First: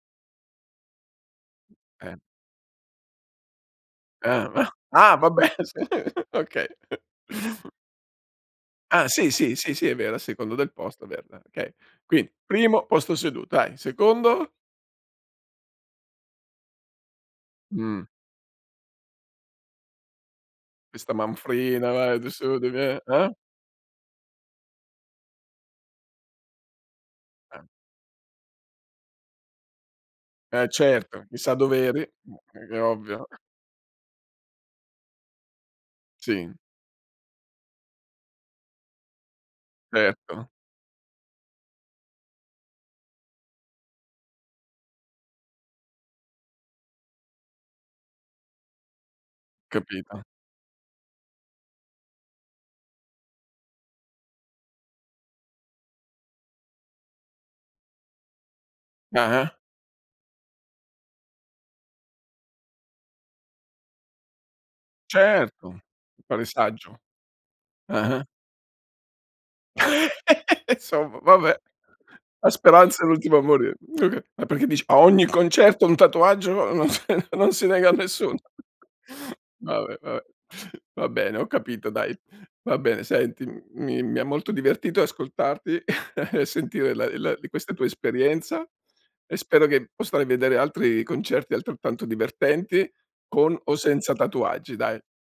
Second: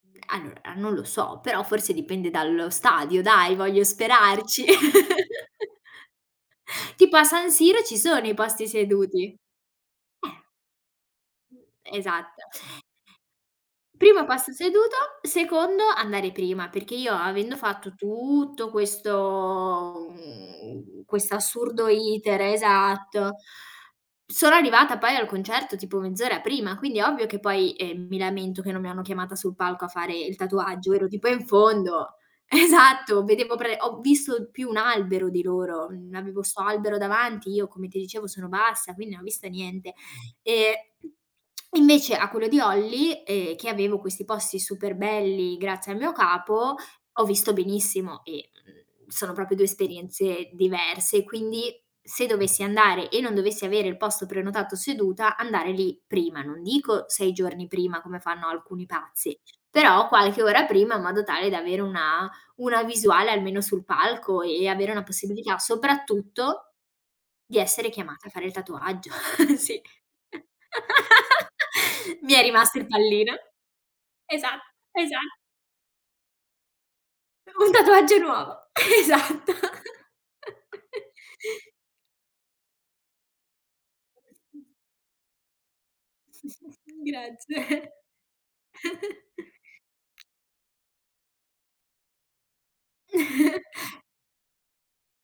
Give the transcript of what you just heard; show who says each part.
Speaker 1: Allora, a non lo so, però forse
Speaker 2: Eh.
Speaker 1: dipende dallo stadio dai, voglio sperarci.
Speaker 2: [unintelligible] Ah, vabbè, sì, okay.
Speaker 1: Tipo a San Siro ci sono i posti
Speaker 2: Ah,
Speaker 1: seduti.
Speaker 2: sì, sì, sì, sì, è vero. A
Speaker 1: Eh.
Speaker 2: seconda del posto è vero, dai, okay. Quindi
Speaker 1: Esatto.
Speaker 2: primo posto seduto, dai.
Speaker 1: Primo
Speaker 2: Secondo?
Speaker 1: passo seduto, secondo andare prima, perché io avendo fatto
Speaker 2: Mh.
Speaker 1: tutto questo mhmm,
Speaker 2: Questa
Speaker 1: questo assurdo
Speaker 2: manfrina, vai d
Speaker 1: iter
Speaker 2: su d ve eh?
Speaker 1: esatto. Sono arrivata poi al concerto tipo mezz'ora prima, quindi ovvio che
Speaker 2: Ah.
Speaker 1: poi, ehm, mi lamento che non mi hanno chiamata sul palco a fare il
Speaker 2: Eh,
Speaker 1: tatuaggio, ero
Speaker 2: certo.
Speaker 1: tipo in
Speaker 2: Chissà dov'eri,
Speaker 1: fondo.
Speaker 2: mh, c che è
Speaker 1: Esatto.
Speaker 2: ovvio.
Speaker 1: Vedevo pre ho visto più un albero di loro. Mhmm, avevo
Speaker 2: Sì.
Speaker 1: 'sto albero davanti, io come ti dicevo sono bassa, quindi non ho visto niente.
Speaker 2: Certo.
Speaker 1: Ehm, invece a quello di Olly, ehm, che avevo questi posti super belli, grazie al mio capo, ho visto benissimo e, mhmm, sono proprio 2
Speaker 2: Capito.
Speaker 1: esperienze diverse. Quindi se dovessi andare e non dovessi avere il posto prenotato seduta, andare lì prima, non dico 6 giorni prima come fanno alcuni pazzi,
Speaker 2: Ah-ah.
Speaker 1: però qualche ora prima, in modo tale da avere una una visuale almeno sul palco e avere una possibilità,
Speaker 2: Certo, mi pare
Speaker 1: soprattutto
Speaker 2: saggio.
Speaker 1: di essere
Speaker 2: Ah-ah.
Speaker 1: chiamata a fare il tatuaggio. Sì.
Speaker 2: Somma, vabbè.
Speaker 1: Mi è
Speaker 2: A
Speaker 1: rimasto il
Speaker 2: speranza è
Speaker 1: pallino.
Speaker 2: l'ultima a morire. Okay. Ma
Speaker 1: Esa
Speaker 2: perché dice a
Speaker 1: eh, già.
Speaker 2: ogni concerto un tatuaggio non s non
Speaker 1: Uhm,
Speaker 2: si
Speaker 1: un
Speaker 2: nega a
Speaker 1: tatuaggio
Speaker 2: nessuno.
Speaker 1: nuovo. Esatto.
Speaker 2: Vabbè, vabbè. Va bene, ho capito, dai. Va bene senti, mhmm, mi mi ha molto
Speaker 1: [unintelligible]
Speaker 2: divertito ascoltarti e sentire la e la di questa tua
Speaker 1: Grazie.
Speaker 2: esperienza e spero che possa, ehm, vedere altri concerti altrettanto divertenti con o senza tatuaggi, dai.